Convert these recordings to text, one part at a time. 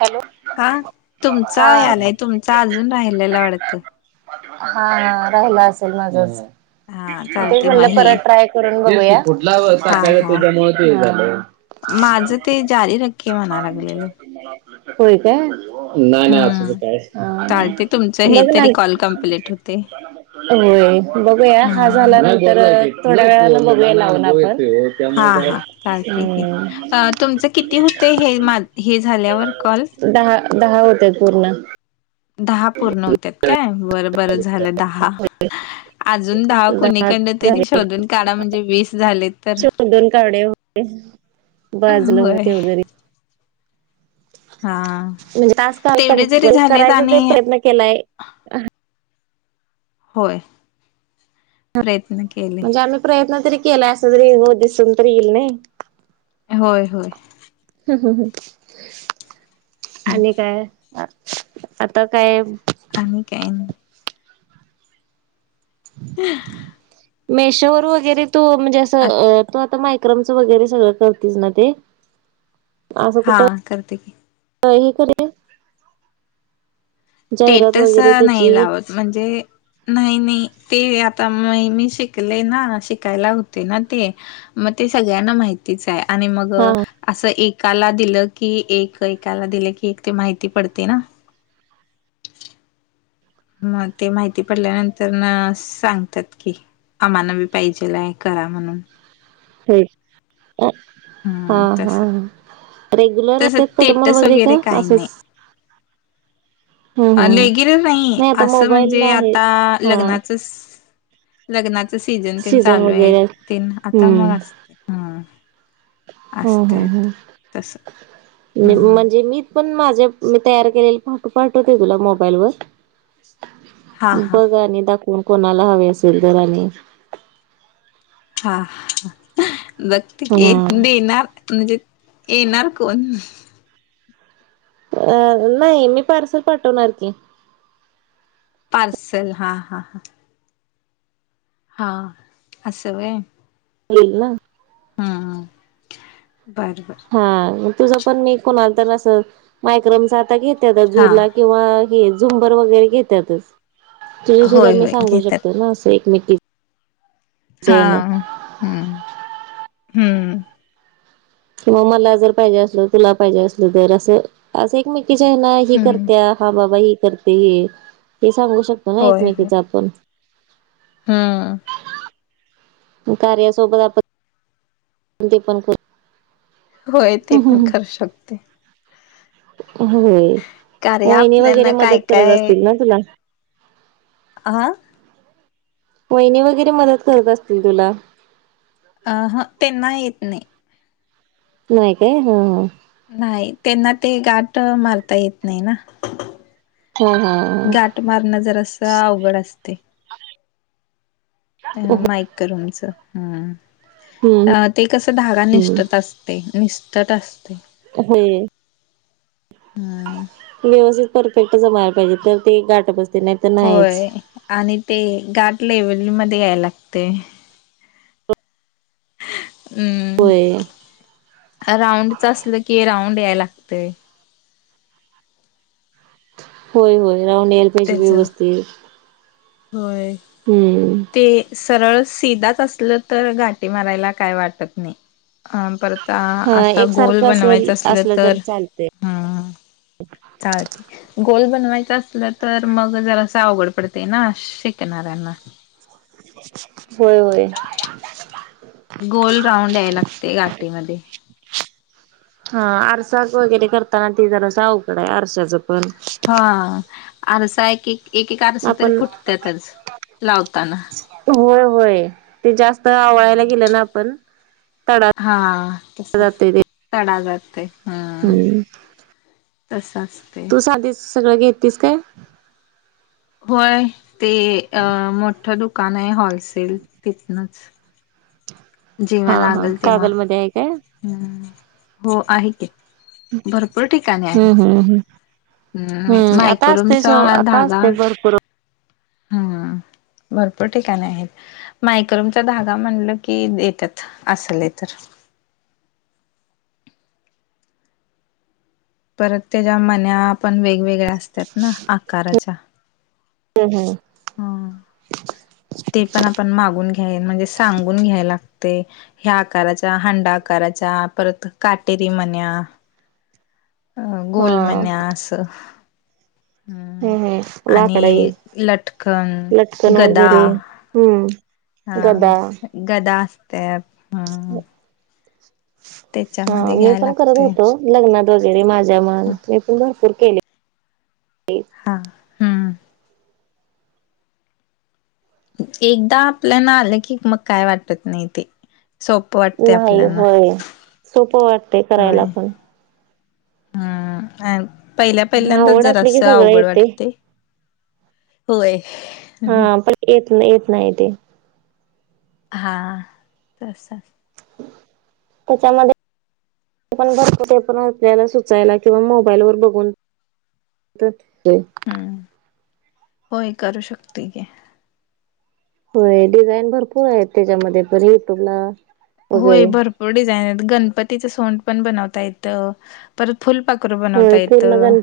Hello, हा तुमचा यालाय, तुमचा अजून राहिलेला वाडतं. हा राहिला असेल माझंच, हा पण तेच चालते मग म्हणलं हे परत ट्राय करून बघुया. हा, हा हा माझं ते जारी रखे म्हणा लागलेलं होय काय? नाहीं नाहीं असं तर हम्म कायच चालते तुमचं हे बघ ना तरी कॉल कम्प्लीट होते होय बघूया हा हम्म झाल्यानंतर थोड्या वेळानं बघूया लावून आपण. हा त्यामुळे काय हा चालते की ह्म्म्म अ तुमचं किती हुतंय हे मा हे झाल्यावर कॉल? दहा दहा होत्यात पूर्ण. दहा पूर्ण होत्यात काय बरं बरं झालं दहा. अजून दहा कुणीकंड तरी शोधून काढा म्हणजे वीस झालेत. शोधुन काढुया होय बाजलं हो होय तेवढं तरी. हा म्हणजे तास काल कम तेवढे जरी जे झालेत करायचा ते आणि प्रयत्न केलाय. होय प्रयत्न केलेय. म्हणजे आम्ही प्रयत्न तरी केलाय अस तरी हो दिसून तरी येईल नाही. होय होय. हं. आणि काय? आता काय आणि काही नाही. मेशोवर वगैरे तू म्हणजे आत असं तू आता माहि क्रमच वगैरे सगळं करतीस ना ते? असं हा कुठं करते की हे करलं जाहिरात स्टेटस वगैरे नाही त्याची. लावत म्हणजे नाही नाही ते आता म मी शिकले ना शिकायला होते ना ते मग ते सगळ्यांना माहितीच आहे आणि मग हा असं एकाला दिलं की एक एकाला दिलं की एक ते माहिती पडते ना. मग ते माहिती पडल्यानंतर ना सांगतात कि. आम्हाला बी पाहिजेलाय करा म्हणून. हे अ हा हम्म तस हा. रेग्युलर तस राहत्यात कस्टमर स्टेटस वगैरे का असेचं? अ रेगुलर नाही असं मोबाईलला म्हणजे आहे आता हा लग्नाचं लग्नाचं सीझन ते चालू आहे वगैरे तेन आता हम्म मग असते. हम् असते हम् हम् आता तस हम्म म्हणजे मी पण माझे मी तयार केलेले फोटो पाठवते तुला मोबाईलवर. हा हा बघ आणि दाखवून कोणाला हवे असेल तर आणि. हा बघते की हा देणार म्हणजे येणार कोण? अ नाही मी पार्सल पाठवणार की. पार्सल हा हा हा. हा असं व्हय. होईल ना. हम्म बर बर. हा तुझं पण मी कोणाला तर असं मायक्रोमचा आता घेत्यातचं हा झुला किंवा हे झुंबर वगैरे घेत्यातच. तुझं सुद्धा होय मी होय सांगू घेतात शकते ना असं एकमेकी हा हम हम्म किवा मला जर पाहिजे असल तुला पाहिजे असल तर असं असं एके जे नाहीं हे हम्म करते्या हा बाबा हेी करते हे हे सांगू शक ना होय होय एकमेकीचा आपण. हम्म. कार्या सोबत आपण ती पण क होय ते पण करू शकते. होय कार्य वहिनी वगैरे आपल्याना काय मदत करत असतील ना तुला? आ? वहिनी वगैरे मदत करत असतील तुला? अ ह त्यांना येत नाही. नाही काय हं हं. नाही त्यांना ते गाठ मारता येत नाही ना. हम्म हम्म. गाठ मारणं जरास अवघड असतय. हा. अ माईकरूमचं हम्म. हम्म अ ते कस धागा हम्म निष्ठत असतय निष्ठत असतय. होय हम्म. नियोजित परफेक्ट जमायला पाहिजे ते तर ते गाठ बसते नाहीतर नाहीच. होय आणि ते गाठ लेव्हलमध्ये याय लागते. हम्म होय राऊंडच असल की राऊंड याय लागतय. होय होय राऊंड याय ला त्याच होय. हम्म. ते सरळ सिधाच असल तर गाठी मारायला काय वाटत नाही. अं परत हा आता गोल एकसारखं असल बनवायचं असलं तर चालतय. हम चालत गोल बनवायच असल तर मग जरास अवघड पडतय ना शिकणाऱ्यांना. [inaudible] होय होय. गोल राऊंड याय लागतय गाटीमध्ये. हां आरसाक वगैरे करताना ते जरास अवघड आहे आरशाचं पण. हां आरसा एक एक एक एक आरसा तरी आपण फुटत्यातच. लावताना. होय होय ते जास्त आवळायला होय. गेलं ना आपण. तडा हा तस जातय ते तडा जातय. हम्म. तसाच. तू साधीस सगळं घेतीस काय? होय ते मोठं दुकान आहे होलसेल तिथनच. जेंव्हा लागल तेंव्हा. ते हाय काय? हो आहे की भरपूर ठिकाणी आहे. हम्म हम्म हम्म. हम्म म आता असते स मायक्रोमचा आता धागा असते भरपूर हम्म. भरपूर ठिकाणे आहेत. मायक्रोमचा धागा म्हणलं की देतात असलय तर. परत त्याच्या मन्या पण वेगवेगळ्या असतात ना आकाराच्या. हम्म हम्म. हम्म. ते पण आपण मागून घ्याय म्हणजे सांगून घ्याय लागतय. ह्या आकाराच्या, हांडा आकाराच्या, परत काटेरी मन्या. अ गोल हा मन्या असं, हम्. हम् हम्, लाकडाई लटकन लटकन गदा वगैरे, हम्म. हा गदा. गदा आस्त्यात, हं. हा, त्याच्यामध्ये मी घ्याय पण करत लागतय होतो. लग्नात वगैरे माझ्या मन, मी पण भरपूर केलंय. हा हम्म. एकदा आपल्याना आलं की मग काय वाटत नाही, ते सोप नाही होय, सोपं वाटतय करायला पण. अ पहिल्या पहिल्यांदाच आवड असली की जरासं सगळं अवघड येते वाटतय. होय. हा पण येत नाही, येत नाही ते. हा तस. त्याच्यामध्ये. आपण भरतो ते पण आपल्याला सुचायला किंवा मोबाईल वर बघून, तय. हम्म,, होय करू शकतय की. होय, डिझाईन भरपूर आहेत त्याच्यामध्ये, पण युट्यूबला. होय वगैरे भरपूर डिझाईन आहेत, गणपतीच सोंड पण बनवता येत, परत फुलपाखूर बनवता येतं.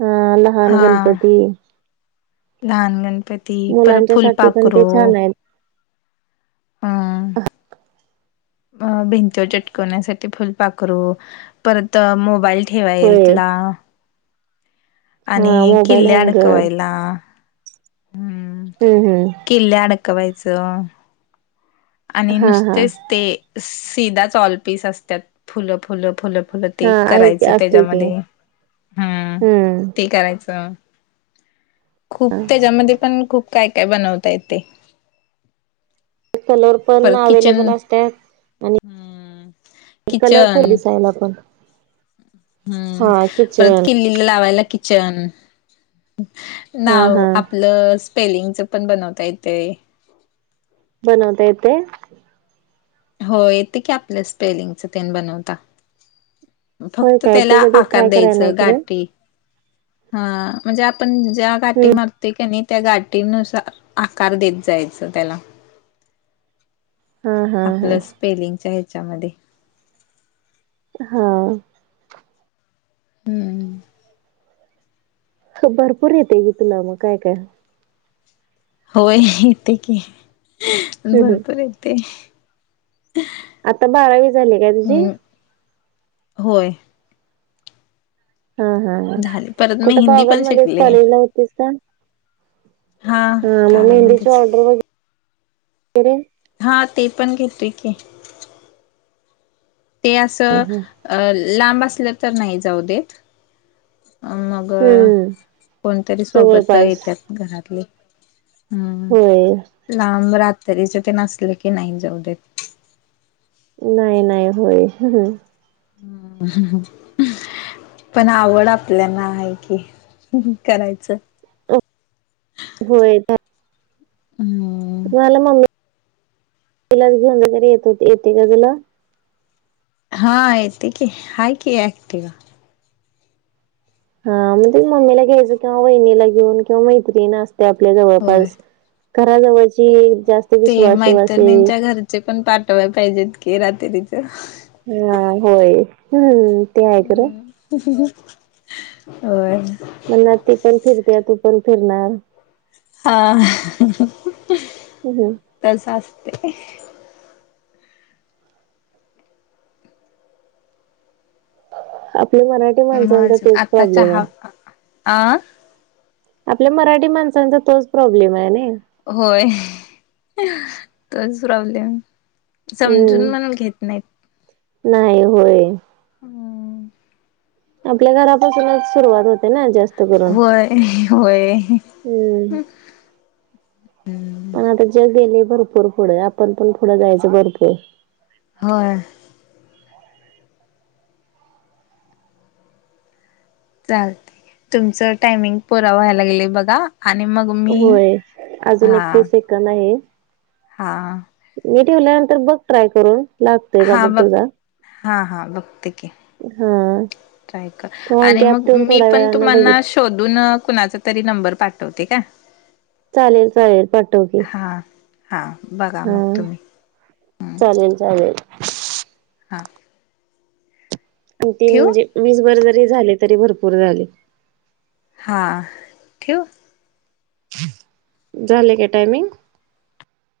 हां लहान हा गणपती. लहान गणपती परत मुलांच्या साठी पण ते फुलपाखरू, छान आहेत हम्म. [unintelligible] अ भिंतीवर चिटकवण्यासाठी फुल पाखरू, परत मोबाईल, ठेवायेल होय तला आणि हा मोबाईल किल्ली हँगर अडकवायला. हम्म हम्म. किल्ल्या अडकवायचं. आणि हा हा नुसतेच ते, सीधा च ऑल पीस असतात फुलं फुलं फुलं. फुलं हा ते आहे की करायचं असते की त्याच्यामध्ये, हम्म, हम्म ते करायचं. खूप, त्याच्यामध्ये पण खूप काय काय बनवता येतेय. कलर पण परत अवे्लेबल किचन असत्यात, आणि कलरफुल किचन दिसायला पण. हा हम्म, परत किचन किल्लीला लावायला किचन, हा नाव हा आपलं, स्पेलिंगच पण बनवता येतेय. बनवता येतय. हो येतय की आपल्या स्पेलिंगच तेन बनवता. होय फक्त काय त्याला ते कधी आकार ट्राय कराय नाही द्यायचं, खरं गाठी हा, म्हणजे आपण ज्या गाठी हम्म मारतोय का नाही, त्या गाठीनुसार आकार देत जायचं त्याला. हा हा आपलं हा स्पेलिंगच्या ह्याच्यामध्ये. हां. हम्म. भरपूर येतय की तुला मग काय, काय.. होय येतय की, हम्म हम्म भरपूर येतय. आता बारावी झाली काय तुझी? होय. हा हा ह झाले परत मी कुठं हिंदी पण कॉगलमध्ये शिकले कॉलेजला तेच का हा हा मग मेहंदीची कागलमध्येच ऑर्डर वगैरे केले? हा ते पण घेते की. ते असं, लांब असलं तर नाही जाऊ देत. मगं हम्म कोणतरी सोबत जवळपास येत्यात घरातले. हम्म होय लांब रात्रीचं तेन असलं की नाही जाऊ देत. नाही नाही होय. [inaudible] पण आवड आपल्याना हाय कि, करायचं. होय तं. हम् मला मम्मी घेऊन घरी येत होते का तुला? हा येते की, आहे की ॲक्टीवा. हा म्हणजे मम्मीला घ्यायचं किंवा वहिणीला घेऊन किंवा मैत्रिणी असते आपल्या होय जवळपास. घराजवळची जास्त विश्वासू असे. मैत्रिणींच्या ते घरचे पण पाठवायला पाहिजेत की, रात्रीचं. हा होय, हं ते आहे खरं. होय. म्हणणार, ती पण फिरते तू पण फिरणार. [inaudible] हो. तसं असतंय. आपल्या मराठी माणसांचा तेच प्रॉब्लेम आहे. आं आपल्या मराठी माणसांचा तोच प्रॉब्लेम आहे नाहि? होय तोच प्रॉब्लेम ये. समजून म्हणून हम्म घेत नाहीत. नाही होय आपल्या घरापासूनच सुरुवात होते ना जास्त. करून होय होय. हम्म [inaudible] पण आता जगहि लय भरपूर पुढंये. आपण पण पुढं जायचं भरपूर. होय चालतंय, तुमचं टायमिंग पुरा व्हायला लागेलय बघा. आणि मगुम होय, अजून एकतीस सेकंद आहे. हा मी ठेवल्यानंतर बघ ट्राय करून, लागतय का बघ तुझा. हा हा बघते की. हा किंवा आणि गॅप मग ठेवून मी थोड्या पण वेळान तुम्हाना बघित शोधून कुणाचा तरी नंबर पाठवते का? चालेल, चालेल पाठव की. हा हा बघा मग हम, तुम्ही चालेल, चालेल. हां अ तीन म्हणजे वीस वर जरी झाले तरी भरपूर झाले. हां, ठेवू. झाले काय टायमिंग?